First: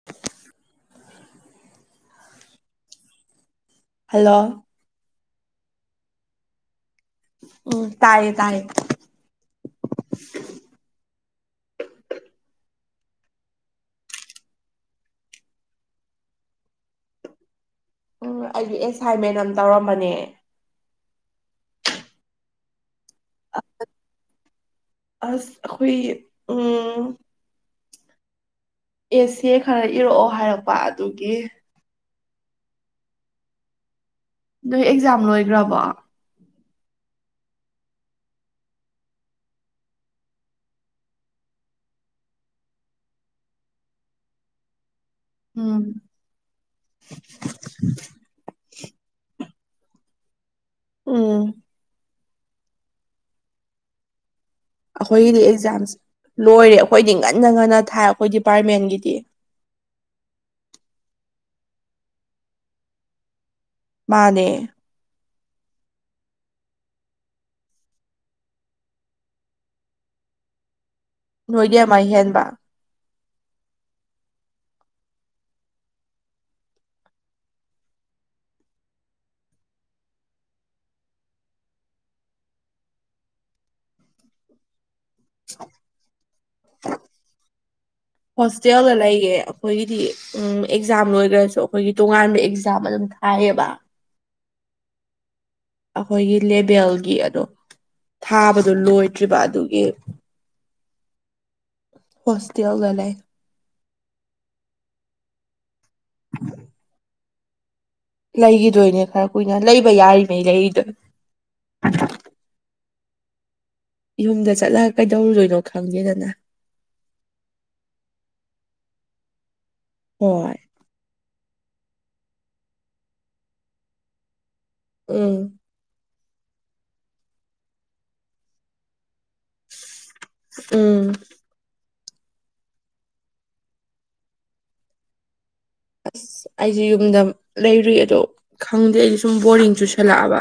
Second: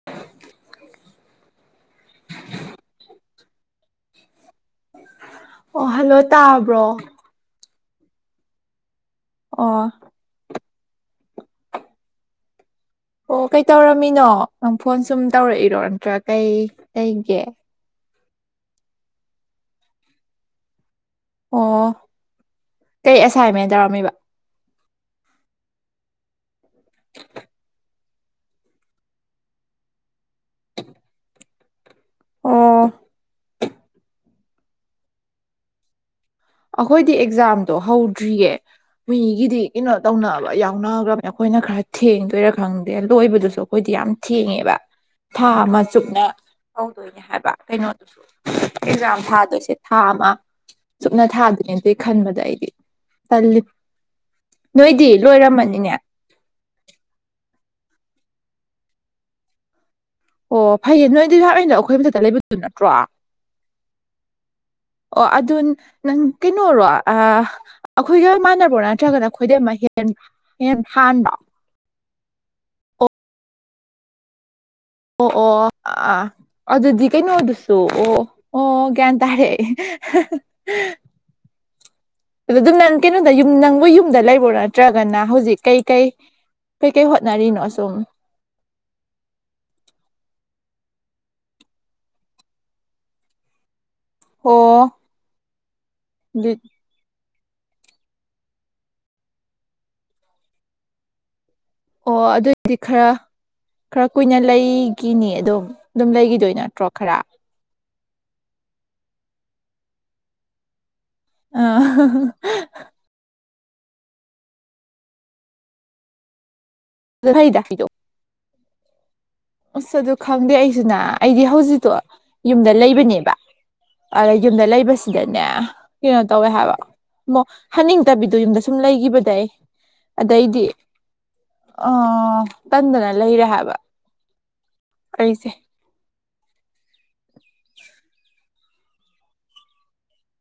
[inaudible] Hello ꯑꯣ hello ꯇꯥꯕ꯭ꯔꯣ ꯎꯝ ꯇꯥꯏꯌꯦ ꯇꯥꯏꯌꯦ ꯑꯣ ꯑꯣ ꯀꯩ ꯇꯧꯔꯝꯃꯤꯅꯣ ꯅꯪ ꯐꯣꯟ ꯁꯨꯝ ꯇꯧꯔꯛꯏꯔꯣ ꯅꯠꯇ꯭ꯔꯥ ꯀꯩ ꯀꯩꯒꯦ ꯎꯝ ꯑꯩꯒꯤ ꯑꯦꯁꯥꯏꯟꯃꯦꯟ ꯑꯝ ꯇꯧꯔꯝꯕꯅꯦ ꯑꯣ ꯀꯩ ꯑꯦꯁꯥꯏꯟꯃꯦꯟ ꯇꯧꯔꯝꯃꯤꯕ ꯑꯁ ꯑꯈꯣꯏ ꯎꯝ ꯑꯦꯁꯦ ꯈꯔ ꯏꯔꯛꯑꯣ ꯍꯥꯏꯔꯛꯄ ꯑꯗꯨꯒꯤ ꯑꯣ ꯅꯣꯏ ꯑꯦꯛꯖꯥꯝ ꯂꯣꯏꯒ꯭ꯔꯕꯣ ꯑꯩꯈꯣꯏꯗꯤ ꯑꯦꯛꯖꯥꯝꯗꯣ ꯍꯧꯗ꯭ꯔꯤꯌꯦ ꯃꯤꯒꯤꯗꯤ ꯀꯤꯅꯣ ꯇꯧꯅꯕ ꯌꯥꯎꯅꯒ꯭ꯔꯕꯅꯦ ꯑꯩꯈꯣꯏꯅ ꯈꯔ ꯊꯦꯡꯗꯣꯏꯔꯥ ꯈꯪꯗꯦ ꯂꯣꯏꯕꯗꯨꯁꯨ ꯑꯩꯈꯣꯏꯗꯤ ꯌꯥꯝ ꯊꯦꯡꯉꯦꯕ [inaudible] ꯊꯥ ꯑꯃ ꯆꯨꯞꯅ ꯇꯧꯗꯣꯏꯅꯦ ꯍꯥꯏꯕ ꯀꯩꯅꯣꯗꯨꯁꯨ ꯑꯦꯛꯖꯥꯝ ꯊꯥꯗꫭꯏꯁꯦ ꯊꯥ ꯑꯃ ꯆꯨꯞꯅ ꯎꯝ ꯊꯥꯗꯨꯏꯅꯦ ꯑꯗꯨꯏ ꯈꯟꯕꯗ ꯑꯩꯗꯤ ꯇꯜꯂꯤ ꯅꯣꯏꯗꯤ ꯑꯩꯈꯣꯏꯒꯤꯗꯤ ꯂꯣꯏꯔꯝꯃꯅꯤꯅꯦ ꯑꯦꯛꯖꯥꯝꯁꯦ ꯂꯣꯏꯔꯦ ꯑꯩꯈꯣꯏꯗꯤ ꯉꯟꯅ ꯉꯟꯅ ꯊꯥꯏ ꯑꯩꯈꯣꯏ ꯗꯤꯄꯥꯔꯠꯃꯦꯟꯒꯤꯗꯤ ꯑꯣ ꯐꯩꯌꯦ ꯅꯣꯏ [unintelligible] ꯑꯗꯨ ꯑꯩꯈꯣꯏ ꯃꯊꯛꯇ ꯂꯩꯕꯗꯨ ꯅꯠꯇ꯭ꯔꯣ ꯃꯥꯅꯦ ꯑꯣ ꯑꯗꯨ ꯅꯪ ꯀꯩꯅꯣꯔꯣ ꯑꯥ ꯑꯩꯈꯣꯏꯒ ꯃꯥꯟꯅꯕ꯭ꯔꯣ ꯅꯠꯇ꯭ꯔꯒꯅ ꯑꯩꯈꯣꯏꯗꯩ ꯍꯦꯟ ꯍꯦꯟ ꯍꯥꯟꯕ꯭ꯔꯣ ꯅꯣꯏꯗꯩ ꯑꯃ ꯍꯦꯟꯕ ꯑꯣ ꯑꯣ ꯑꯥ ꯑꯗꯨꯗꯤ ꯀꯩꯩꯅꯣꯗꯨꯁꯨ ꯑꯣ ꯑꯣ ꯒ꯭ꯌꯥꯟ ꯇꯥꯔꯦ [unintelligible] ꯑꯗꯗꯨꯝ ꯅꯪ ꯀꯩꯅꯣꯗ ꯌꯨꯝ ꯅꯪꯕ ꯌꯨꯝꯗ ꯂꯩꯕ꯭ꯔꯣ ꯅꯠꯇ꯭ꯔꯒꯅ ꯍꯧꯖꯤꯛ ꯀꯩꯀꯩ ꯀꯩꯀꯩ ꯍꯣꯠꯅꯔꯤꯅꯣ ꯑꯁꯨꯝ ꯍꯣꯁꯇꯦꯜꯗ ꯂꯩꯌꯦ ꯑꯩꯈꯣꯏꯒꯤꯗꯤ ꯎꯝ ꯑꯦꯛꯖꯥꯝ ꯂꯣꯏꯒ꯭ꯔꯁꯨ ꯑꯩꯈꯣꯏꯒꯤ ꯇꯣꯉꯥꯟꯕ ꯑꯦꯛꯖꯥꯝ ꯑꯗꯨꯝ ꯍꯥꯏꯌꯦꯕꯥ ꯑꯣ ꯑꯈꯣꯏꯒꯤ ꯑꯗꯨ ꯂꯦꯕꯦꯜꯒꯤ ꯑꯗꯣ ꯊꯥꯕꯗꯣ ꯂꯣꯏꯗ꯭ꯔꯤꯕ ꯑꯗꯨꯒꯤ ꯑꯣ ꯑꯗꯨꯏꯗꯤ ꯍꯣꯁꯇꯦꯜꯗ ꯈꯔ ꯂꯩ ꯈꯔ ꯀꯨꯏꯅ ꯂꯩꯒꯤꯅꯤ ꯑꯗꯨꯝ ꯑꯗꯨꯝ ꯂꯩꯒꯤꯗꯣꯏ ꯅꯠꯇ꯭ꯔꯣ ꯈꯔ ꯂꯩꯒꯤꯗꯣꯏꯅꯦ ꯈꯔ ꯀꯨꯏꯅ ꯂꯩꯕ ꯌꯥꯔꯤꯉꯩ ꯂꯩꯔꯤꯗꯣꯏ ꯑꯥ [unintelligible] ꯌꯨꯝꯗ ꯆꯠꯂꯒ ꯀꯩꯗꯧꯔꯨꯗꯣꯏꯅꯣ ꯈꯪꯗꯦꯗꯅ [unintelligible] ꯑꯁ ꯑꯗꯨ ꯈꯪꯗꯦ ꯍꯣꯏ ꯑꯩꯁꯨꯅ ꯑꯩꯗꯤ ꯍꯧꯖꯤꯛꯇꯣ ꯌꯨꯝꯗ ꯂꯩꯕꯅꯦꯕ ꯑ ꯌꯨꯝꯗ ꯎꯝ ꯂꯩꯕꯁꯤꯗꯅꯦ ꯀꯩꯅꯣ ꯇꯧꯋꯦ ꯍꯥꯏꯕ ꯃ ꯍꯅꯤꯡꯗꯕꯤꯗꯣ ꯌꯨꯝꯗ ꯁꯨꯝ ꯂꯩꯒꯤꯈꯤꯕꯗ ꯑꯩ ꯑꯗꯩꯗꯤ ꯎꯝ ꯑ ꯇꯟꯗꯅ ꯂꯩꯔꯦ ꯍꯥꯏꯕ ꯑꯩꯁꯦ ꯑꯁ ꯑꯩꯁꯦ ꯌꯨꯝꯗ ꯂꯩꯔꯨꯏ ꯑꯗꯣ ꯈꯪꯗꯦ ꯑꯩꯗꯤ ꯁꯨꯝ ꯕꯣꯔꯤꯡ ꯆꯨꯁꯜꯂꯛꯑꯕ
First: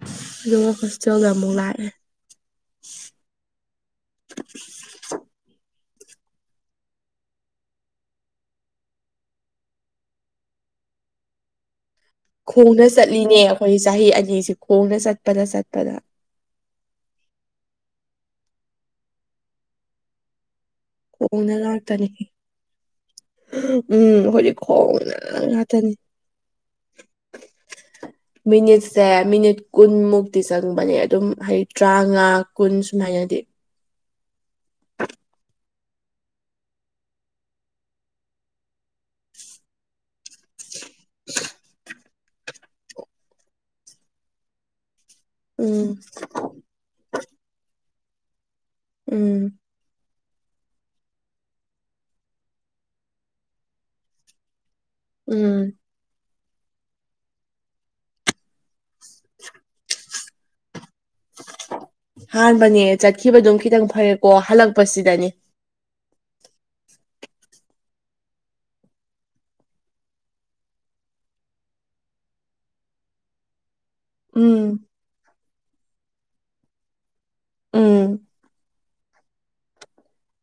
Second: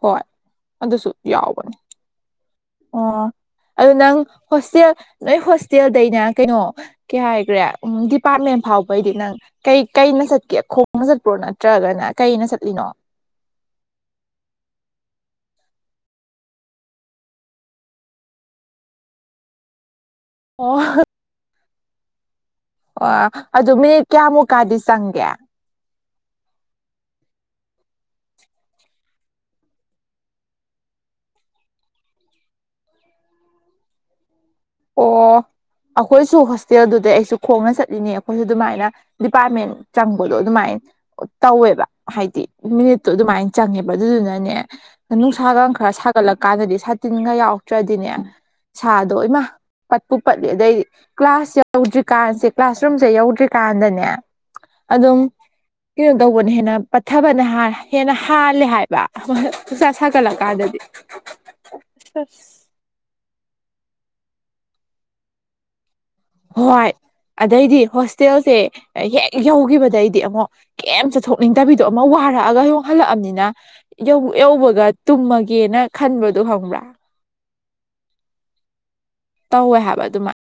ꯍꯣꯏ ꯑꯗꯨꯃ ꯑꯗꯨꯁꯨ ꯍꯣꯁꯇ꯭ꯦꯜ ꯗ ꯑꯃꯨꯛ ꯌꯥꯎꯕꯅꯦ ꯂꯥꯛꯑꯦ ꯑꯣ ꯑꯗꯨ ꯅꯪ ꯍꯣꯁꯇꯦꯜ ꯅꯣꯏ ꯍꯣꯁꯇꯦꯜꯗꯩꯅ ꯀꯩꯅꯣ ꯀꯩ ꯍꯥꯏꯈ꯭ꯔꯦ ꯎꯝ ꯗꯤꯄꯥꯔꯠꯃꯦꯟ ꯐꯥꯎꯕꯩꯗꯤ ꯅꯪ ꯀꯩ ꯀꯩꯅ ꯆꯠꯀꯦ ꯈꯣꯡꯅ ꯆꯠꯄ꯭ꯔꯣ ꯅ ꯅꯠꯇ꯭ꯔꯒꯅ ꯀꯩꯅ ꯈꯣꯡꯅ ꯆꯠꯂꯤꯅꯣ ꯆꯠꯂꯤꯅꯦ ꯑꯩꯈꯣꯏ ꯆꯍꯤ ꯑꯅꯤꯁꯤ ꯈꯣꯡꯅ ꯆꯠꯄꯗ ꯆꯠꯄꯗ ꯑꯣ ꯎꯅ ꯉꯛꯇꯅꯤ ꯑꯗꯨ ꯃꯤꯅꯤꯠ ꯎꯝ ꯍꯧꯖꯤ ꯀꯌꯥꯃꯨꯛꯀꯗꯤ ꯈꯣꯡꯅ ꯆꯪꯒꯦ ꯉꯊꯅꯤ [inaudible] ꯃꯤꯅꯤꯠꯁꯦ ꯃꯤꯅꯤꯠ ꯀꯨꯟꯃꯨꯛꯇꯤ ꯆꯪꯕꯅꯦ ꯑꯗꯨꯝ ꯍꯥꯏꯗꯤ ꯇꯔꯥꯃꯉꯥ ꯀꯨꯟ ꯁꯨꯃꯥꯏꯅꯗꯤ ꯑꯣ ꯑꯩꯈꯣꯏꯁꯨ ꯍꯣꯁꯇꯦꯜꯗꯨꯗ ꯑꯩꯁꯨ ꯈꯣꯡꯅ ꯆꯠꯂꯤꯅꯤ ꯑꯩꯈꯣꯏꯁꯨ ꯑꯗꯨꯃꯥꯏꯅ ꯗꯤꯄꯥꯔꯠꯃꯦꯟ ꯆꯪꯕꯗꯣ ꯑꯗꯨꯃꯥꯏ ꯇꯧꯋꯦꯕ ꯍꯥꯏꯗꯤ ꯃꯤꯅꯤꯠꯇꯣ ꯑꯗꯨꯃꯥꯏꯅ ꯆꯪꯉꯦꯕ ꯑꯗꯨꯗꯨꯅꯅꯦ ꯅꯨꯡꯁꯥꯒ ꯎꯝ ꯈꯔ ꯁꯥꯒꯠꯂꯛꯀꯥꯟꯗꯗꯤ ꯁꯥ ꯇꯤꯟꯒ ꯌꯥꯎꯔꯛꯇ꯭ꯔꯗꯤꯅꯦ ꯁꯥꯗꯣ ꯎꯝ ꯏꯃ ꯄꯠꯄꯨ ꯄꯠꯂꯤ ꯑꯗꯩ ꯀ꯭ꯂꯥꯁ ꯌꯧꯗ꯭ꯔꯤꯀꯥꯟꯁꯦ ꯀ꯭ꯂꯥꯁ ꯔꯨꯝꯁꯦ ꯌꯧꯗ꯭ꯔꯤꯀꯥꯟꯗꯅꯦ ꯑꯗꯨꯝ ꯎꯝ ꯀꯩꯅꯣ ꯇꯧꯕꯅ ꯍꯦꯟꯅ ꯄꯠꯊꯕꯅ ꯍꯦꯟꯅ ꯍꯥꯜꯂꯦ ꯍꯥꯏꯕ [unintelligible] ꯍꯣꯏꯆꯥꯥ ꯁꯥꯒꯠꯂꯛꯀꯥꯟꯗꯗꯤ ꯑꯍꯥꯟꯕꯅꯦ ꯆꯠꯈꯤꯕꯗꯨꯝ ꯈꯤꯇꯪ ꯐꯩꯀꯣ ꯍꯜꯂꯛꯄꯁꯤꯗꯅꯤ ꯍꯣꯏ ꯑꯗꯩꯗꯤ ꯍꯣꯁꯇꯦꯜꯁꯦ ꯍꯦꯛ ꯌꯧꯈꯤꯕꯗꯩꯗꯤ ꯑꯃꯨꯛ ꯀꯩꯝ ꯆꯠꯊꯣꯛꯅꯤꯡꯗꯕꯤꯗꯣ ꯑꯃ ꯋꯥꯔꯛꯑꯒ ꯌꯣꯡꯍꯜꯂꯛꯑꯕꯅꯤꯅ ꯌꯧ ꯎꯝ ꯌꯧꯕꯒ ꯇꯨꯝꯃꯒꯦꯅ ꯈꯟꯕꯗꯨ ꯈꯪꯕ꯭ꯔꯥ ꯎꯝ ꯇꯧꯋꯦ ꯍꯥꯏꯕ ꯑꯗꯨꯃꯥꯏ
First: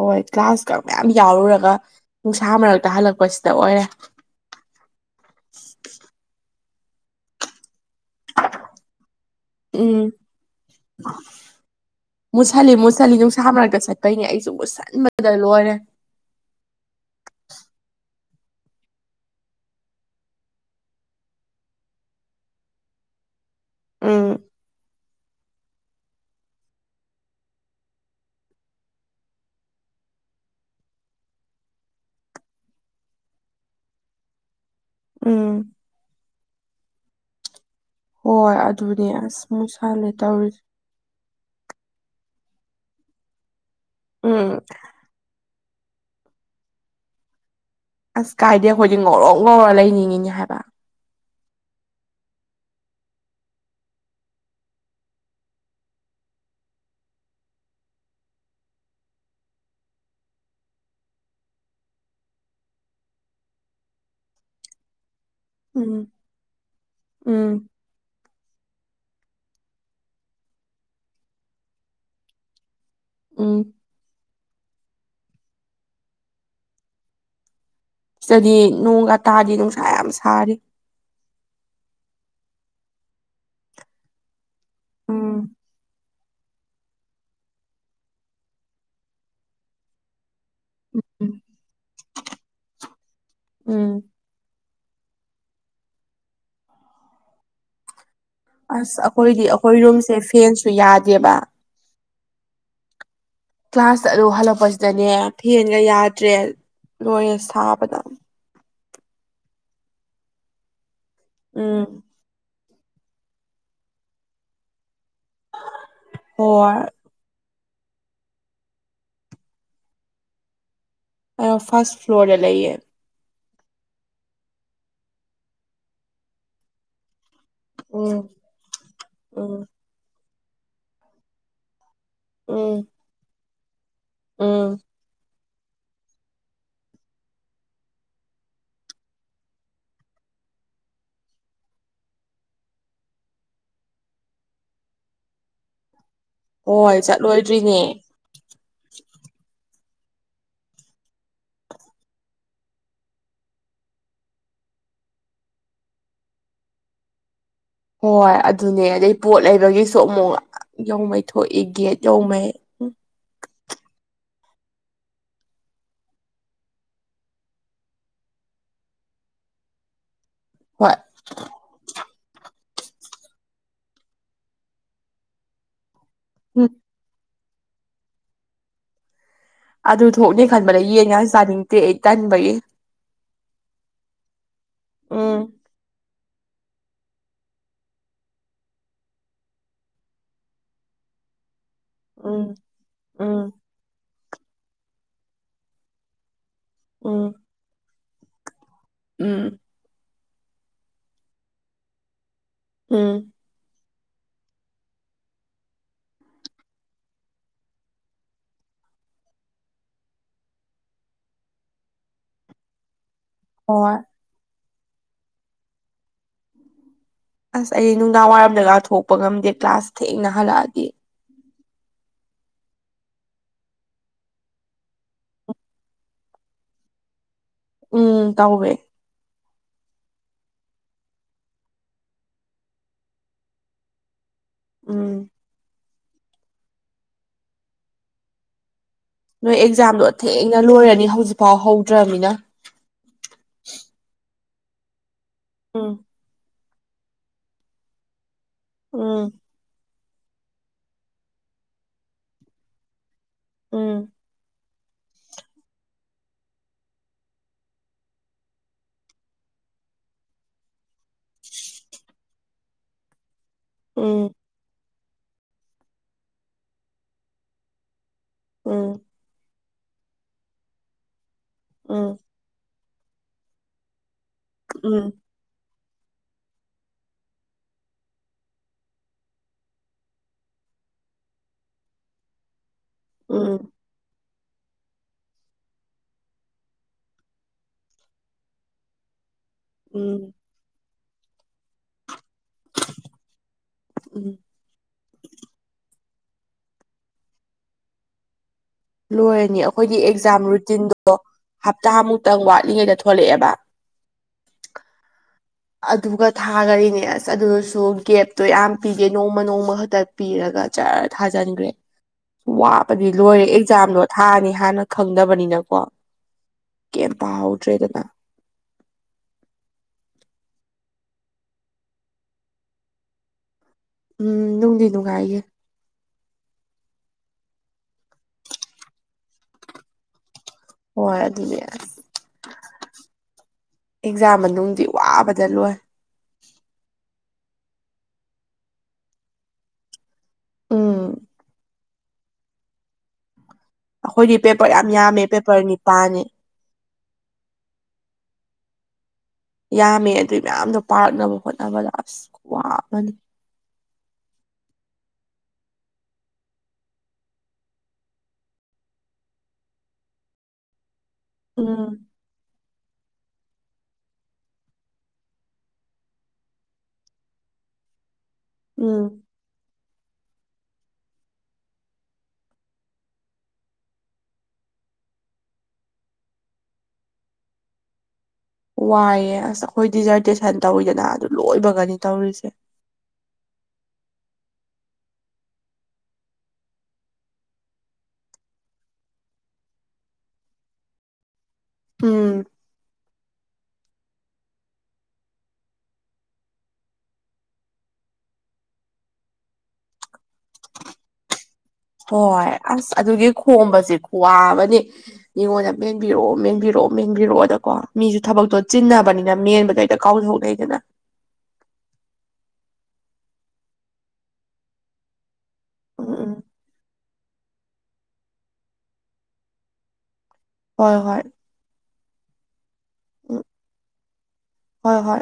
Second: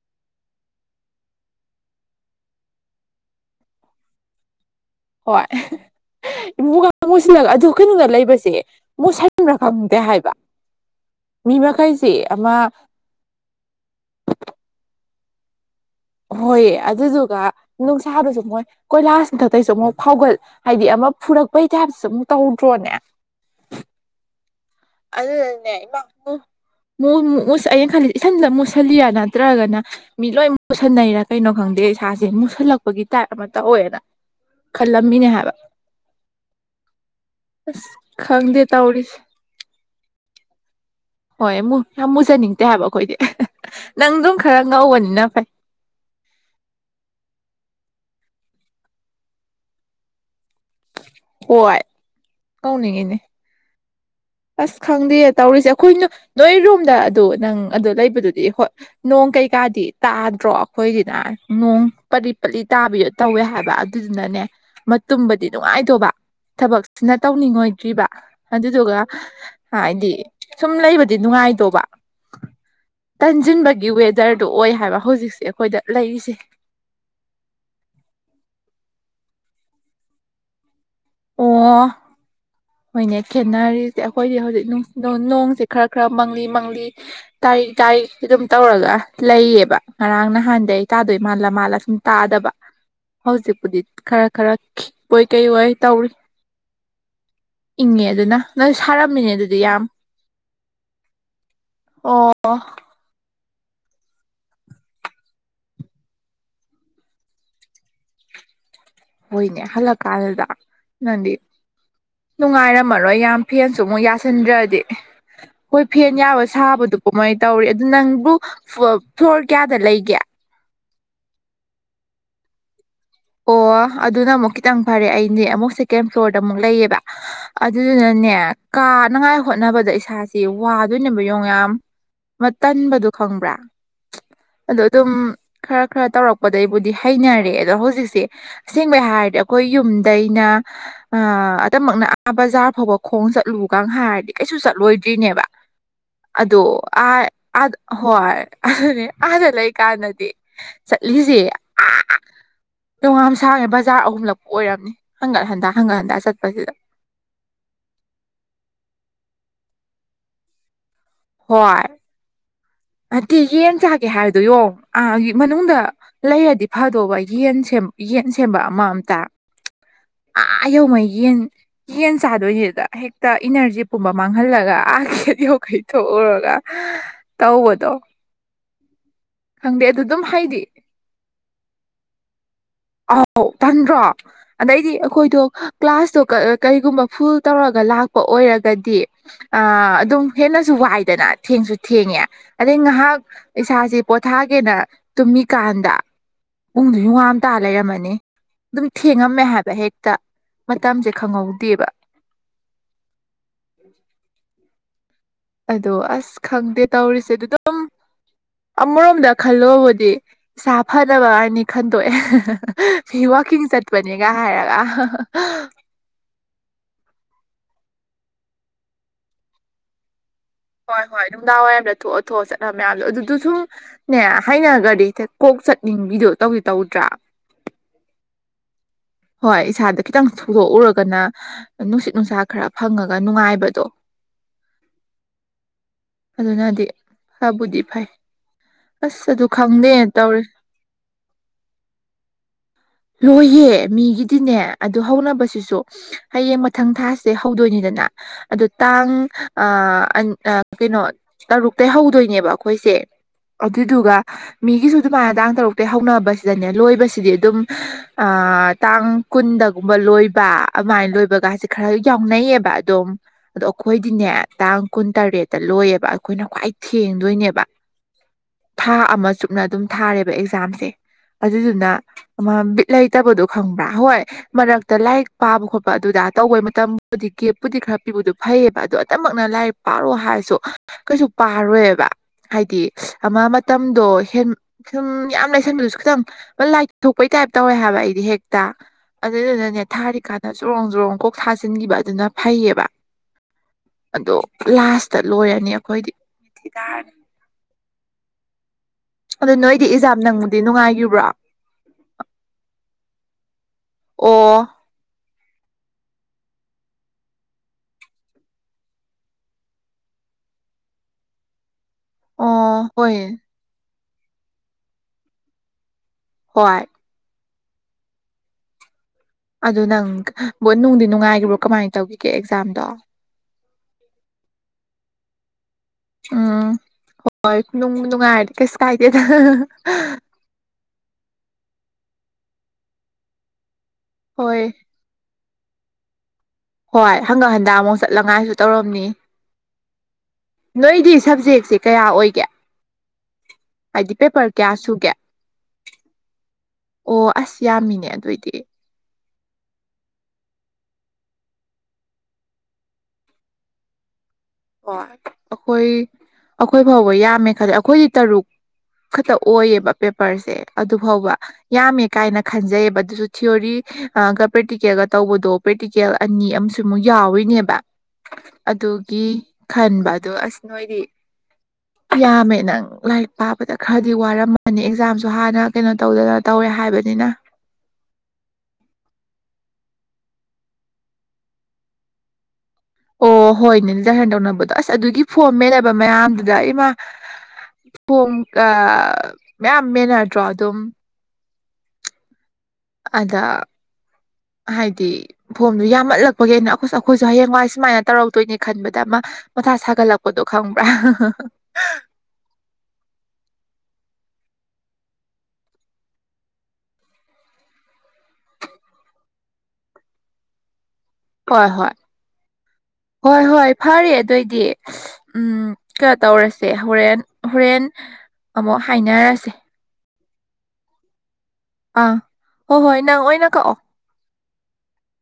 ꯍꯣꯏ ꯀ꯭ꯂꯥꯁꯀ ꯃꯌꯥꯝ ꯌꯥꯎꯔꯨꯔꯒ ꯅꯨꯡꯁꯥ ꯃꯔꯛꯇ ꯍꯜꯂꯛꯄꯁꯤꯗ ꯑꯣꯏꯔꯦ ꯍꯣꯏ ꯏꯃꯨꯡꯒ ꯃꯨꯁꯤꯜꯂꯒ ꯑꯗꯨ ꯀꯩꯅꯣꯗ ꯂꯩꯕꯁꯦ ꯃꯨꯁꯟ ꯕꯔ ꯈꯪꯗꯦ ꯎꯝ ꯍꯥꯏꯕ ꯃꯤ ꯃꯈꯩꯁꯤ ꯑꯃ ꯆꯠꯂꯤ ꯅꯨꯡꯁꯥ ꯃꯔꯛꯇ ꯆꯠꯄꯩꯅꯦ ꯑꯩꯁꯨꯕꯨꯁꯟꯕꯗ ꯂꯣꯏꯔꯦ ꯍꯣꯏꯌꯦ ꯑꯗꯨꯗꯨꯒ ꯅꯨꯡꯁꯥꯕꯁꯨ ꯃꯣꯏ ꯀꯣꯏꯂꯥꯁ ꯃꯊꯛꯇꯇꯩꯒꯤꯁꯨ ꯑꯃꯨꯛ ꯐꯥꯎꯒꯠ ꯍꯥꯏꯗꯤ ꯑꯃ ꯐꯨꯔꯛꯄꯩꯇꯥꯏꯞꯁꯨ ꯑꯃꯨꯛ ꯇꯧꯗ꯭ꯔꯣꯅꯦ ꯎꯝ ꯑꯗꯨꯗꯅꯦ ꯏꯃꯥꯠ [unintelligible] ꯑꯩꯅ ꯈꯜꯂꯤꯁ ꯏꯁꯟꯁꯤꯗ ꯃꯨꯠꯁꯤꯜꯂꯤꯔ ꯅꯠꯇ꯭ꯔꯒꯅ ꯃꯤ ꯂꯣꯏ ꯃꯨꯁꯟꯅꯩꯔꯥ ꯀꯩꯅꯣ ꯈꯪꯗꯦ ꯏꯁꯥꯁꯦ ꯃꯨꯁꯜꯂꯛꯄꯒꯤ ꯇꯥꯏꯞ ꯑꯃ ꯇ ꯑꯣꯏꯦꯅ ꯈꯜꯂꯝꯃꯤꯅꯦ ꯍꯥꯏꯕ ꯎꯝ ꯑꯁ ꯈꯪꯗꯦ ꯇꯧꯔꯤꯁꯦ ꯎꯝ ꯁꯥꯂꯦ ꯇꯧꯔꯤꯁꯦ ꯍꯣꯏ ꯃꯨ ꯌꯥꯝ ꯃꯨꯖꯅꯤꯡꯗꯦ ꯍꯥꯏꯕ ꯑꯩꯈꯣꯏꯗꯤ ꯅꯪ ꯑꯗꯨꯝ ꯎꯝ ꯈꯔ ꯉꯧꯕꯅꯤꯅ ꯐꯩ ꯑꯁ ꯀꯥꯏꯗꯦ ꯑꯩꯈꯣꯏꯗꯤ ꯉꯧꯔꯧ ꯉꯧꯔ ꯂꯩꯅꯤꯡꯉꯤꯅꯤ ꯍꯥꯏꯕ ꯍꯣꯏ ꯇꯧꯅꯤꯡꯉꯤꯅꯦ ꯑꯁ ꯈꯪꯗꯦ ꯇꯧꯔꯤꯁꯦ ꯑꯩꯈꯣꯏꯅ ꯅꯣꯏꯔꯣꯝꯗ ꯑꯗꯨ ꯅꯪ ꯑꯗꯨ ꯂꯩꯕꯗꯨꯗꯤ ꯍꯣꯏ ꯅꯣꯡ ꯀꯩꯀꯥꯗꯤ ꯇꯥꯗ꯭ꯔꯣ ꯑꯩꯈꯣꯏꯁꯤꯅ ꯅꯣꯡ ꯄꯂꯤ ꯄꯂꯤ ꯇꯥꯕꯤ ꯇꯧꯋꯦ ꯍꯥꯏꯕ ꯑꯗꯨꯗꯨꯅꯅꯦ ꯃꯇꯨꯝꯕꯗꯤ ꯎꯝ ꯅꯨꯡꯉꯥꯏꯇꯧꯕ ꯊꯕꯛꯁꯤꯅ ꯎꯝ ꯇꯧꯅꯤꯡꯉꯣꯏꯗ꯭ꯔꯤꯕ ꯑꯗꯨꯗꯨꯒ ꯍꯥꯏꯗꯤ ꯁꯨꯝ ꯂꯩꯕꯗꯤ ꯅꯨꯡꯉꯥꯏꯗꯧꯕ ꯎꯝ ꯇꯟꯁꯤꯟꯕꯒꯤ ꯋꯦꯗꯔꯗꯨ ꯑꯣꯏ ꯍꯥꯏꯕ ꯍꯧꯖꯤꯛꯁꯦ ꯑꯩꯈꯣꯏꯗ ꯂꯩꯔꯤꯁꯦ ꯁꯤꯗꯗꯤ ꯅꯣꯡꯒ ꯇꯥꯗꯤ ꯅꯨꯡꯁꯥ ꯌꯥꯝ ꯁꯥꯔꯤ ꯑꯣ ꯍꯣꯏꯅꯦ ꯈꯦꯅꯔꯤꯁꯦ ꯑꯩꯈꯣꯏꯗꯤ ꯍꯧꯖꯤꯛ [unintelligible] ꯎꯝ ꯅꯣꯡꯁꯦ ꯈꯔ ꯈꯔ ꯃꯪꯂꯤ ꯃꯪꯂꯤ ꯇꯥꯔꯤ ꯇꯥꯔꯤ ꯑꯗꯨꯝ ꯇꯧꯔꯒ ꯂꯩꯌꯦꯕ ꯉꯔꯥꯡ ꯅꯍꯥꯟ ꯑꯗꯩ ꯇꯥꯗꯣꯏ ꯃꯥꯜꯂ ꯃꯥꯜꯂ ꯁꯨꯝ ꯇꯥꯗꯕ ꯍꯧꯖꯤꯛꯄꯨꯗꯤ ꯎꯝ ꯈꯔ ꯈꯔ ꯄꯣꯏ ꯀꯩ ꯑꯣꯏ ꯇꯧꯔꯤ ꯏꯪꯉꯦ ꯑꯗꯨꯅ ꯅꯣꯏ ꯑꯁ ꯁꯥꯔꯝꯃꯤꯅꯦ ꯑꯩꯈꯣꯏꯗꯤ ꯑꯗꯨꯗꯤ ꯑꯩꯈꯣꯏ ꯌꯥꯝ ꯔꯨꯝꯁꯦ ꯐꯦꯟꯁꯨ ꯌꯥꯗꯦꯕ ꯑꯣ ꯀ꯭ꯂꯥꯁ ꯆꯠꯂꯨ ꯍꯜꯂꯛꯄꯁꯤꯗꯅꯦ ꯐꯦꯟꯒ ꯌꯥꯗ꯭ꯔꯦ ꯂꯣꯏꯔꯦ ꯁꯥꯕꯗ ꯍꯣꯏꯅꯦ ꯍꯜ ꯀꯥꯟꯗꯨꯗ ꯅꯪꯗꯤ ꯎꯝ ꯅꯨꯡꯉꯥꯏꯔꯝꯃꯔꯣꯏ ꯌꯥꯝ ꯐꯦꯟꯁꯨ ꯑꯃꯨꯛ ꯌꯥꯟꯁꯤꯟꯕꯤꯔꯗꯤ ꯍꯣꯏ ꯐꯦꯟ ꯌꯧꯔ ꯍꯣꯏ ꯁꯥꯕꯗꯨ ꯀꯃꯥꯏꯅ ꯇꯧꯔꯤ ꯑꯗꯨ ꯅꯪꯕꯨ ꯐ꯭ꯂꯣꯔ ꯀꯌꯥꯗ ꯂꯩꯒꯦ ꯐꯥ꯭ꯔꯁ ꯐ꯭ꯂꯣꯔꯗ ꯂꯩꯌꯦ ꯑꯣ ꯑꯗꯨꯅ ꯑꯃꯨꯛ ꯈꯤꯇꯪ ꯐꯔꯦ ꯑꯩꯗꯤ ꯑꯃꯨꯛ ꯁꯦꯀꯦꯟ ꯐ꯭ꯂꯣꯔꯗ ꯑꯃꯨꯛ ꯂꯩꯌꯦꯕ ꯎꯝ ꯑꯗꯨꯗꯨꯅꯅꯦ ꯀꯥꯅꯉꯥꯏ ꯎꯝ ꯍꯣꯠꯅꯕꯗ ꯏꯁꯥꯁꯤ ꯋꯥꯗꯣꯏꯅꯦꯕ ꯌꯦꯡꯉꯣ ꯌꯥꯝ ꯑꯃ ꯎꯝ ꯇꯟꯕꯗꯣ ꯈꯪꯕ꯭ꯔꯥ ꯎꯝ ꯑꯗꯣ ꯑꯗꯨꯝ ꯈꯔ ꯈꯔ ꯇꯧꯔꯛꯄꯗꯩꯕꯨꯗꯤ ꯍꯩꯅꯔꯦ ꯑꯗꯣ ꯍꯧꯖꯤꯛꯁ ꯑꯁꯦꯡꯕꯩ ꯍꯥꯏꯔꯗꯤ ꯑꯩꯈꯣꯏ ꯌꯨꯝꯗꯩꯅ ꯑ ꯑꯗꯨꯃꯛꯅ ꯕꯖꯥꯔ ꯐꯥꯎꯕ ꯈꯣꯡ ꯆꯠꯂꯨꯒ ꯍꯥꯏꯔꯗꯤ ꯀꯩꯁꯨ ꯆꯠꯂꯣꯏꯗ꯭ꯔꯤꯅꯦꯕ [inaudible] ꯑꯗꯣ ꯍꯣꯏ ꯑ ꯑ ꯆꯠꯂꯣꯏꯗ꯭ꯔꯤꯅꯦ ꯍꯣꯏ ꯑꯗꯨꯅꯦ ꯑꯥꯗ ꯂꯩ ꯀꯥꯟꯗꯗꯤ ꯆꯠꯂꯤꯁꯦ ꯅꯣꯡꯉꯥ ꯁꯥꯡꯉꯦ ꯕꯖꯥꯔ ꯑꯍꯨꯝꯂꯛ ꯀꯣꯏꯔꯝꯅꯤ ꯍꯪꯒꯠ ꯍꯟꯗ ꯍꯪꯒꯠ ꯍꯟꯗ ꯆꯠꯄꯁꯤꯗ ꯍꯣꯏ ꯑꯗꯨꯅꯦ ꯑꯗꯩ ꯄꯣꯠ ꯂꯩꯕꯒꯤꯁꯨ ꯑꯃꯨꯛ ꯌꯧꯉꯩ ꯊꯣꯛꯏ ꯍꯣꯏ ꯒꯦꯠ ꯌꯧꯉꯩ꯫ ꯅꯠꯇꯦ ꯌꯦꯟ ꯆꯥꯒꯦ ꯍꯥꯏꯕꯗꯨ ꯌꯣ ꯑꯥꯒꯤ ꯃꯅꯨꯡꯗ ꯂꯩꯔꯗꯤ ꯐꯗꯧꯕ ꯌꯦꯟ ꯁꯦꯝ ꯌꯦꯟ ꯁꯦꯝꯕ ꯑꯃ ꯑꯝꯇ ꯑꯥ ꯍꯣꯏ ꯌꯧꯉꯩ ꯌꯦꯟ ꯌꯦꯟ ꯆꯥꯗꯣꯏꯅꯤꯗ ꯍꯦꯛ ꯇ ꯏꯅꯔꯖꯤ ꯄꯨꯝꯕ ꯃꯥꯡꯍꯜꯂꯒ ꯑꯥ ꯒꯦꯠ ꯌꯈꯩ ꯊꯣꯛꯎꯔꯒ ꯎꯝ ꯇꯧꯕꯗꯣ꯫ ꯈꯪꯗꯦ ꯑꯗꯨ ꯑꯗꯨꯝ ꯊꯣꯛꯅꯤ ꯍꯥꯏꯗꯤ ꯈꯟꯕꯗ ꯌꯦꯟꯒ ꯆꯥꯅꯤꯡꯇꯦ ꯑꯩ ꯇꯟꯕꯒꯤ꯫ ꯑꯥꯎ ꯇꯟꯗ꯭ꯔꯣ꯫ ꯑꯗꯩꯗꯤ ꯑꯩꯈꯣꯏꯗꯣ ꯎꯝ ꯀ꯭ꯂꯥꯁꯇꯣ ꯀꯔꯤꯒꯨꯝꯕ ꯐꯨꯜ ꯇꯧꯔꯒ ꯂꯥꯛꯄ ꯑꯣꯏꯔꯒꯗꯤ꯫ ꯑꯗꯨꯝ ꯍꯦꯟꯅꯁꯨ ꯋꯥꯏꯗꯅ ꯊꯦꯡꯁꯨ ꯊꯦꯡꯉꯦ ꯎꯝ ꯑꯗꯩ ꯉꯥꯏꯍꯥꯛ ꯎꯝ ꯏꯁꯥꯁꯦ꯫ ꯄꯣꯊꯥꯒꯦꯅ ꯇꯨꯝꯃꯤꯀꯥꯟꯗ ꯄꯨꯡꯗꯨ ꯎꯝ ꯌꯨꯉꯥꯝꯇꯥ ꯂꯩꯔꯝꯃꯅꯤ꯫ ꯑꯗꯨꯝ ꯊꯦꯡꯉꯝꯃꯦ ꯎꯝ ꯍꯥꯏꯕ ꯍꯦꯛꯇ ꯃꯇꯝꯁꯦ ꯈꯪꯍꯧꯗꯦꯕ꯫ ꯎꯝ꯫ ꯑꯗꯣ ꯑꯁ ꯈꯪꯗꯦ ꯇꯧꯔꯤꯁꯦ ꯑꯗꯨ ꯑꯗꯨꯝ ꯑꯃꯔꯣꯝꯗ ꯈꯜꯂꯣꯕꯨꯗꯤ꯫ ꯏꯁꯥꯐꯅꯕꯅꯤ ꯈꯟꯗꯣꯛꯑꯦ ꯃꯤ ꯋꯥ ꯀꯤꯡ ꯍꯣꯏ ꯆꯠꯄꯅꯤꯒ ꯍꯥꯏꯔꯒ꯫ ꯑꯁ ꯑꯩ ꯅꯨꯡꯗꯥꯡ ꯋꯥꯏꯔꯝꯗ ꯊꯣꯛꯄ ꯉꯝꯗꯦ ꯀ꯭ꯂꯥꯁ ꯊꯦꯡꯅ ꯍꯜꯂꯛꯑꯗꯤ꯫ ꯍꯣꯏ ꯍꯣꯏ ꯅꯨꯡꯗꯥꯡ ꯋꯥꯏꯔꯝ ꯊꯣꯛꯑ ꯊꯣꯛꯑ ꯆꯠꯅꯕ ꯃꯌꯥꯝꯗꯣ ꯑꯗꯨꯗꯨ ꯁꯨꯝ ꯅꯦ ꯍꯥꯏꯅꯒꯔꯗꯤ ꯀꯣꯛ ꯆꯠꯅꯤꯡꯕꯤꯗꯣ ꯇꯧꯗꯤ ꯇꯧꯗ꯭ꯔꯥ꯫ ꯎꯝ ꯇꯥꯎꯋꯦ꯫ ꯍꯣꯏ ꯏꯁꯥꯗ ꯈꯤꯇꯪ ꯊꯨꯗꯣꯛꯎꯔꯒꯅ꯫ ꯅꯨꯡꯁꯤꯠ ꯅꯨꯡꯁꯥ ꯈꯔ ꯐꯪꯉꯒ ꯅꯨꯡꯉꯥꯏꯕꯗꯣ꯫ ꯎꯝ꯫ ꯑꯗꯨꯅꯗꯤ ꯐꯥꯕꯨꯗꯤ ꯐꯩ꯫ ꯑꯁ ꯑꯗꯨ ꯅꯣꯏ ꯑꯦꯛꯖꯥꯝꯗꯣ ꯈꯪꯗꯦꯅ ꯇꯧꯔꯤ ꯊꯦꯡꯅ ꯂꯣꯏꯔꯅꯤ ꯍꯧꯖꯤꯛꯐꯥꯎ ꯍꯧꯗ꯭ꯔꯃꯤꯅ꯫ ꯂꯣꯏꯌꯦ ꯃꯤꯒꯤꯗꯤꯅꯦ ꯑꯗꯨ ꯍꯧꯅꯕꯁꯤꯁꯨ꯫ ꯎꯝ ꯍꯌꯦꯡ ꯃꯊꯪ ꯊꯥꯁꯦ ꯍꯧꯗꯣꯏꯅꯤꯗꯅ ꯑꯗꯣ ꯇꯥꯡ ꯎꯝ ꯑ ꯀꯩꯅꯣ ꯇꯔꯨꯛꯇꯩꯩ ꯍꯧꯗꯣꯏꯅꯦꯕ ꯑꯩꯈꯣꯏꯁꯦ꯫ ꯎꯝ ꯑꯗꯨꯗꯨꯒ ꯃꯤꯒꯤꯁꯨ ꯑꯗꯨꯃꯥꯏꯅ ꯇꯥꯡ ꯇꯔꯨꯛꯇꯩꯩ ꯍꯧꯅꯕꯁꯤꯗꯅꯦ ꯂꯣꯏꯕꯁꯤꯗꯤ ꯑꯗꯨꯝ ꯑꯥ ꯇꯥꯡ ꯀꯨꯟꯗꯒꯨꯝꯕ ꯂꯣꯏꯕ ꯑꯗꯨꯃꯥꯏꯅ ꯂꯣꯏꯕꯒꯥꯁꯦ ꯈꯔ ꯌꯥꯎꯅꯩꯌꯦꯕ ꯑꯗꯨꯝ꯫ ꯑꯗꯣ ꯎꯝ ꯑꯩꯈꯣꯏꯗꯤꯅꯦ ꯇꯥꯡ ꯀꯨꯟꯇꯔꯦꯠꯇ ꯂꯣꯏꯌꯦꯕ ꯑꯩꯈꯣꯏꯅ ꯈ꯭ꯋꯥꯏ ꯊꯦꯡꯗꯣꯏꯅꯦꯕ꯫ ꯊꯥ ꯎꯝ ꯑꯃ ꯆꯨꯞꯅ ꯑꯗꯨꯝ ꯊꯥꯔꯦꯕ ꯑꯦꯛꯖꯥꯝꯁꯦ ꯑꯗꯨꯗꯨꯅ꯫ ꯎꯝ ꯕꯤꯠ ꯂꯩꯇꯕꯗꯣ ꯈꯪꯕ꯭ꯔꯥ ꯍꯣꯏ ꯃꯔꯛꯇ ꯎꯝ ꯂꯥꯏꯔꯤꯛ ꯄꯥꯕ ꯈꯣꯠꯄ ꯑꯗꯨꯗ ꯇꯧꯕꯩ ꯃꯇꯝꯕꯨꯗꯤ ꯀꯦꯞꯄꯨꯗꯤ ꯈꯔ ꯄꯤꯕꯗꯨ ꯐꯩꯑꯦꯕ ꯑꯗꯣ ꯑꯇꯝꯃꯛꯅ ꯂꯥꯏꯔꯤꯛ ꯄꯥꯔꯣ ꯍꯥꯏꯔꯁꯨ ꯀꯩꯁꯨ ꯄꯥꯔꯣꯏꯕ ꯍꯥꯏꯗꯤ ꯑꯃ ꯎꯝ ꯃꯇꯝ ꯁꯨꯝꯗꯣ ꯍ ꯁꯨꯝ ꯌꯥꯝ ꯂꯩꯁꯟꯕꯗꯨꯁꯨ ꯈꯤꯇꯪ ꯂꯥꯏꯊꯣꯛꯄꯩ ꯇꯥꯏꯞ ꯇꯧꯋꯦ ꯍꯥꯏꯕ ꯑꯩꯗꯤ ꯍꯦꯛ ꯇ ꯑꯗꯨꯗꯨꯅꯅꯦ ꯎꯝ ꯊꯥꯔꯤꯀꯥꯟꯗ ꯆꯨꯔꯣꯡ ꯆꯨꯔꯣꯡ ꯀꯣꯛ ꯊꯥꯖꯤꯟꯈꯤꯕ ꯑꯗꯨꯅ ꯐꯩꯌꯦꯕ ꯑꯗꯣ ꯎꯝ ꯂꯥꯁꯇ ꯂꯣꯏꯔꯅꯤ ꯑꯩꯈꯣꯏꯗꯤ ꯇꯥꯔꯅꯤ ꯑꯗꯣ ꯂꯣꯏꯔꯅꯤ ꯅꯣꯏꯗꯤ ꯑꯩꯈꯣꯏꯒꯤ ꯑꯦꯛꯖꯥꯝ ꯅꯪꯕꯨꯗꯤ ꯔꯨꯇꯤꯟꯗꯣ ꯅꯨꯡꯉꯥꯏꯈꯤꯕ꯭ꯔꯣ ꯑꯣ ꯍꯞꯇꯥꯃꯨꯛꯇꯪ ꯋꯥꯠꯂꯤꯉꯩꯗ ꯊꯣꯛꯂꯛꯑꯦꯕ ꯑꯣ ꯑꯗꯨꯒ ꯊꯥꯈꯔꯤꯅꯦ ꯑꯁ ꯑꯗꯨꯁꯨ ꯒꯦꯞꯇꯣ ꯌꯥꯝ ꯄꯤꯗꯦ ꯅꯣꯡꯃ ꯅꯣꯡꯃ ꯈꯛꯇ ꯄꯤꯔꯒ ꯆꯔ ꯊꯥꯖꯟꯈ꯭ꯔꯦ ꯑꯣ ꯋꯥꯕꯗꯤ ꯍꯣꯏ ꯂꯣꯏꯔꯦ ꯑꯦꯛꯖꯥꯝꯗꯣ ꯊꯥꯅꯤ ꯍꯥꯟꯅ ꯈꯪꯗꯕꯅꯤꯅꯀꯣ ꯍꯣꯏ ꯀꯦꯝ ꯄꯥꯍꯧꯗ꯭ꯔꯦꯗꯅ ꯑꯗꯨ ꯅꯪ ꯕꯣꯠ ꯅꯨꯡꯗꯤ ꯅꯨꯡꯉꯥꯏꯕ꯭ꯔꯣ ꯀꯃꯥꯏꯅ ꯇꯧꯈꯤꯒꯦ ꯑꯦꯛꯖꯥꯝꯗꯣ ꯎꯝ ꯅꯨꯡꯗꯤ ꯅꯨꯡꯉꯥꯏꯒꯤ ꯎꯝ ꯍꯣꯏ ꯅꯨꯡꯕꯨ ꯅꯨꯡꯉꯥꯏꯔꯗꯤ ꯀꯩꯁꯨ ꯀꯥꯏꯗꯦꯗ ꯍꯣꯏ ꯑꯗꯨꯅꯦ ꯑꯂ ꯑꯦꯛꯖꯥꯝ ꯍꯣꯏ ꯃꯅꯨꯡꯗꯤ ꯋꯥꯕꯗ ꯂꯣꯏ ꯍꯣꯏ ꯍꯪꯒꯥꯠ ꯍꯟꯗ ꯑꯃꯨꯛ ꯆꯠꯂꯉꯥꯏꯁꯨ ꯇꯧꯔꯝꯅꯤ ꯅꯣꯏꯗꯤ ꯎꯝ ꯁꯕꯖꯦꯛꯁꯦ ꯀꯌꯥ ꯑꯣꯏꯒꯦ ꯍꯥꯏꯗꯤ ꯑꯩꯈꯣꯏꯗꯤ ꯄꯦꯄꯔ ꯀꯌꯥ ꯌꯥꯝ ꯁꯨꯒꯦ ꯌꯥꯝꯃꯦ ꯄꯦꯄꯔ ꯅꯤꯄꯥꯜꯅꯦ ꯑꯣ ꯑꯁ ꯌꯥꯝꯃꯤꯅꯦ ꯑꯗꯨꯑꯣꯏꯗꯤ ꯌꯥꯝꯃꯦ ꯑꯗꯨꯏ ꯃꯌꯥꯝꯗꯣ ꯄꯥꯔꯛꯅꯕ ꯍꯣꯠꯅꯕꯗ ꯑꯁ ꯈꯨꯋꯥ ꯑꯃꯅꯤ ꯑꯣ ꯑꯩꯈꯣꯏ ꯑꯩꯈꯣꯏ ꯐꯥꯎꯕ ꯌꯥꯝꯃꯦ ꯈꯜꯂꯦ ꯑꯩꯈꯣꯏꯗꯤ ꯇꯔꯨꯛ ꯈꯛꯇ ꯑꯣꯏꯌꯦꯕ ꯄꯦꯄꯔꯁꯦ ꯑꯗꯨ ꯐꯥꯎꯕ ꯌꯥꯝꯃꯦ ꯎꯝ ꯀꯥꯏꯅ ꯈꯟꯖꯩꯌꯦꯕ ꯑꯗꯨꯁꯨ ꯊꯤꯌꯣꯔꯤꯒ ꯄ꯭ꯔꯦꯛꯇꯤꯀꯦꯜꯒ ꯇꯧꯕꯗꯣ ꯄ꯭ꯔꯦꯛꯇꯤꯀꯦꯜ ꯑꯅꯤ ꯑꯃꯁꯨ ꯌꯥꯎꯔꯤꯅꯦꯕ ꯎꯝ ꯑꯗꯨꯒꯤ ꯈꯟꯕ ꯑꯗꯨ ꯑꯁ ꯅꯣꯏꯗꯤ [inaudible] ꯌꯥꯝꯃꯦ ꯅꯪ ꯂꯥꯏꯔꯤꯛ ꯄꯥꯄꯗ ꯈꯔꯗꯤ ꯋꯥꯔꯝꯃꯅꯤ ꯑꯦꯛꯖꯥꯝꯁꯨ ꯍꯥꯟꯅ ꯀꯩꯅꯣ ꯇꯧꯗꯅ ꯇꯧꯔꯦ ꯍꯥꯏꯕꯅꯤꯅ ꯋꯥꯏꯑꯦ ꯑꯁ ꯑꯩꯈꯣꯏ ꯗꯤꯖꯔꯇꯦꯁꯟ ꯇꯧꯋꯤꯗꯅ ꯑꯗꯨ ꯂꯣꯏꯕꯒꯅꯤ ꯇꯧꯔꯤꯁꯦ ꯑꯣ ꯍꯣꯏ ꯅꯅꯦꯗ ꯍꯦꯟꯗꯧꯅꯕꯗꯣ ꯑꯁ ꯑꯗꯨꯒꯤ ꯐꯣꯝ ꯃꯦꯟꯅꯦꯕ ꯃꯌꯥꯝꯗꯨꯗ ꯏꯃꯥ ꯐꯣꯝ ꯑꯥ ꯃꯌꯥꯝ ꯃꯦꯟꯅꯔꯛꯗ꯭ꯔꯣ ꯑꯗꯨꯝ ꯎꯝ ꯑꯗꯥ ꯍꯥꯏꯗꯤ ꯐꯣꯝꯗꯨ ꯌꯥꯝꯃꯠꯂꯛꯄꯒꯤ ꯑꯗ ꯑꯩꯅ ꯑꯩꯈꯣꯏꯁꯨ ꯍꯌꯦꯡꯋꯥꯏ ꯁꯨꯃꯥꯏꯅ ꯇꯧꯔꯛꯇꯣꯏꯅꯦ ꯈꯟꯕꯗ ꯑꯃ ꯃꯊꯥ ꯁꯥꯒꯠꯂꯛꯄꯗꯣ ꯈꯪꯕ꯭ꯔꯥ ꯍꯣꯏ ꯑꯁ ꯑꯗꯨꯒꯤ ꯈꯣꯝꯕꯁꯦ ꯈꯨꯋꯥ ꯑꯃꯅꯤ ꯃꯤꯉꯣꯟꯗ ꯃꯦꯟꯕꯤꯔꯛꯑꯣ ꯃꯦꯟꯕꯤꯔꯛꯑꯣ ꯃꯦꯟꯕꯤꯔꯛꯑꯣꯗꯀꯣ ꯃꯤꯁꯨ ꯊꯕꯛꯇꯣ ꯆꯤꯟꯅꯕꯅꯤꯅ ꯃꯦꯟꯕꯗꯩ ꯍꯦꯛꯇ ꯀꯧꯊꯣꯛꯅꯩꯗꯅ ꯍꯣꯏ ꯍꯣꯏ ꯍꯣꯏ ꯍꯣꯏ ꯐꯔꯦ ꯑꯗꯨ ꯑꯣꯏꯗꯤ ꯎꯝ ꯎꯝ ꯀꯩꯅꯣ ꯎꯝ ꯇꯧꯔꯁꯦ ꯍꯣꯔꯦꯟ ꯍꯣꯔꯦꯟ ꯑꯃꯨꯛ ꯍꯥꯏꯅꯔꯁꯦ ꯍꯣꯏ ꯍꯣꯏ ꯑꯥ ꯍꯣꯏ ꯍꯣꯏ ꯅꯪ ꯎꯝ ꯑꯣꯏꯅ ꯀꯛꯑꯣ ꯍꯣꯏ ꯍꯣꯏ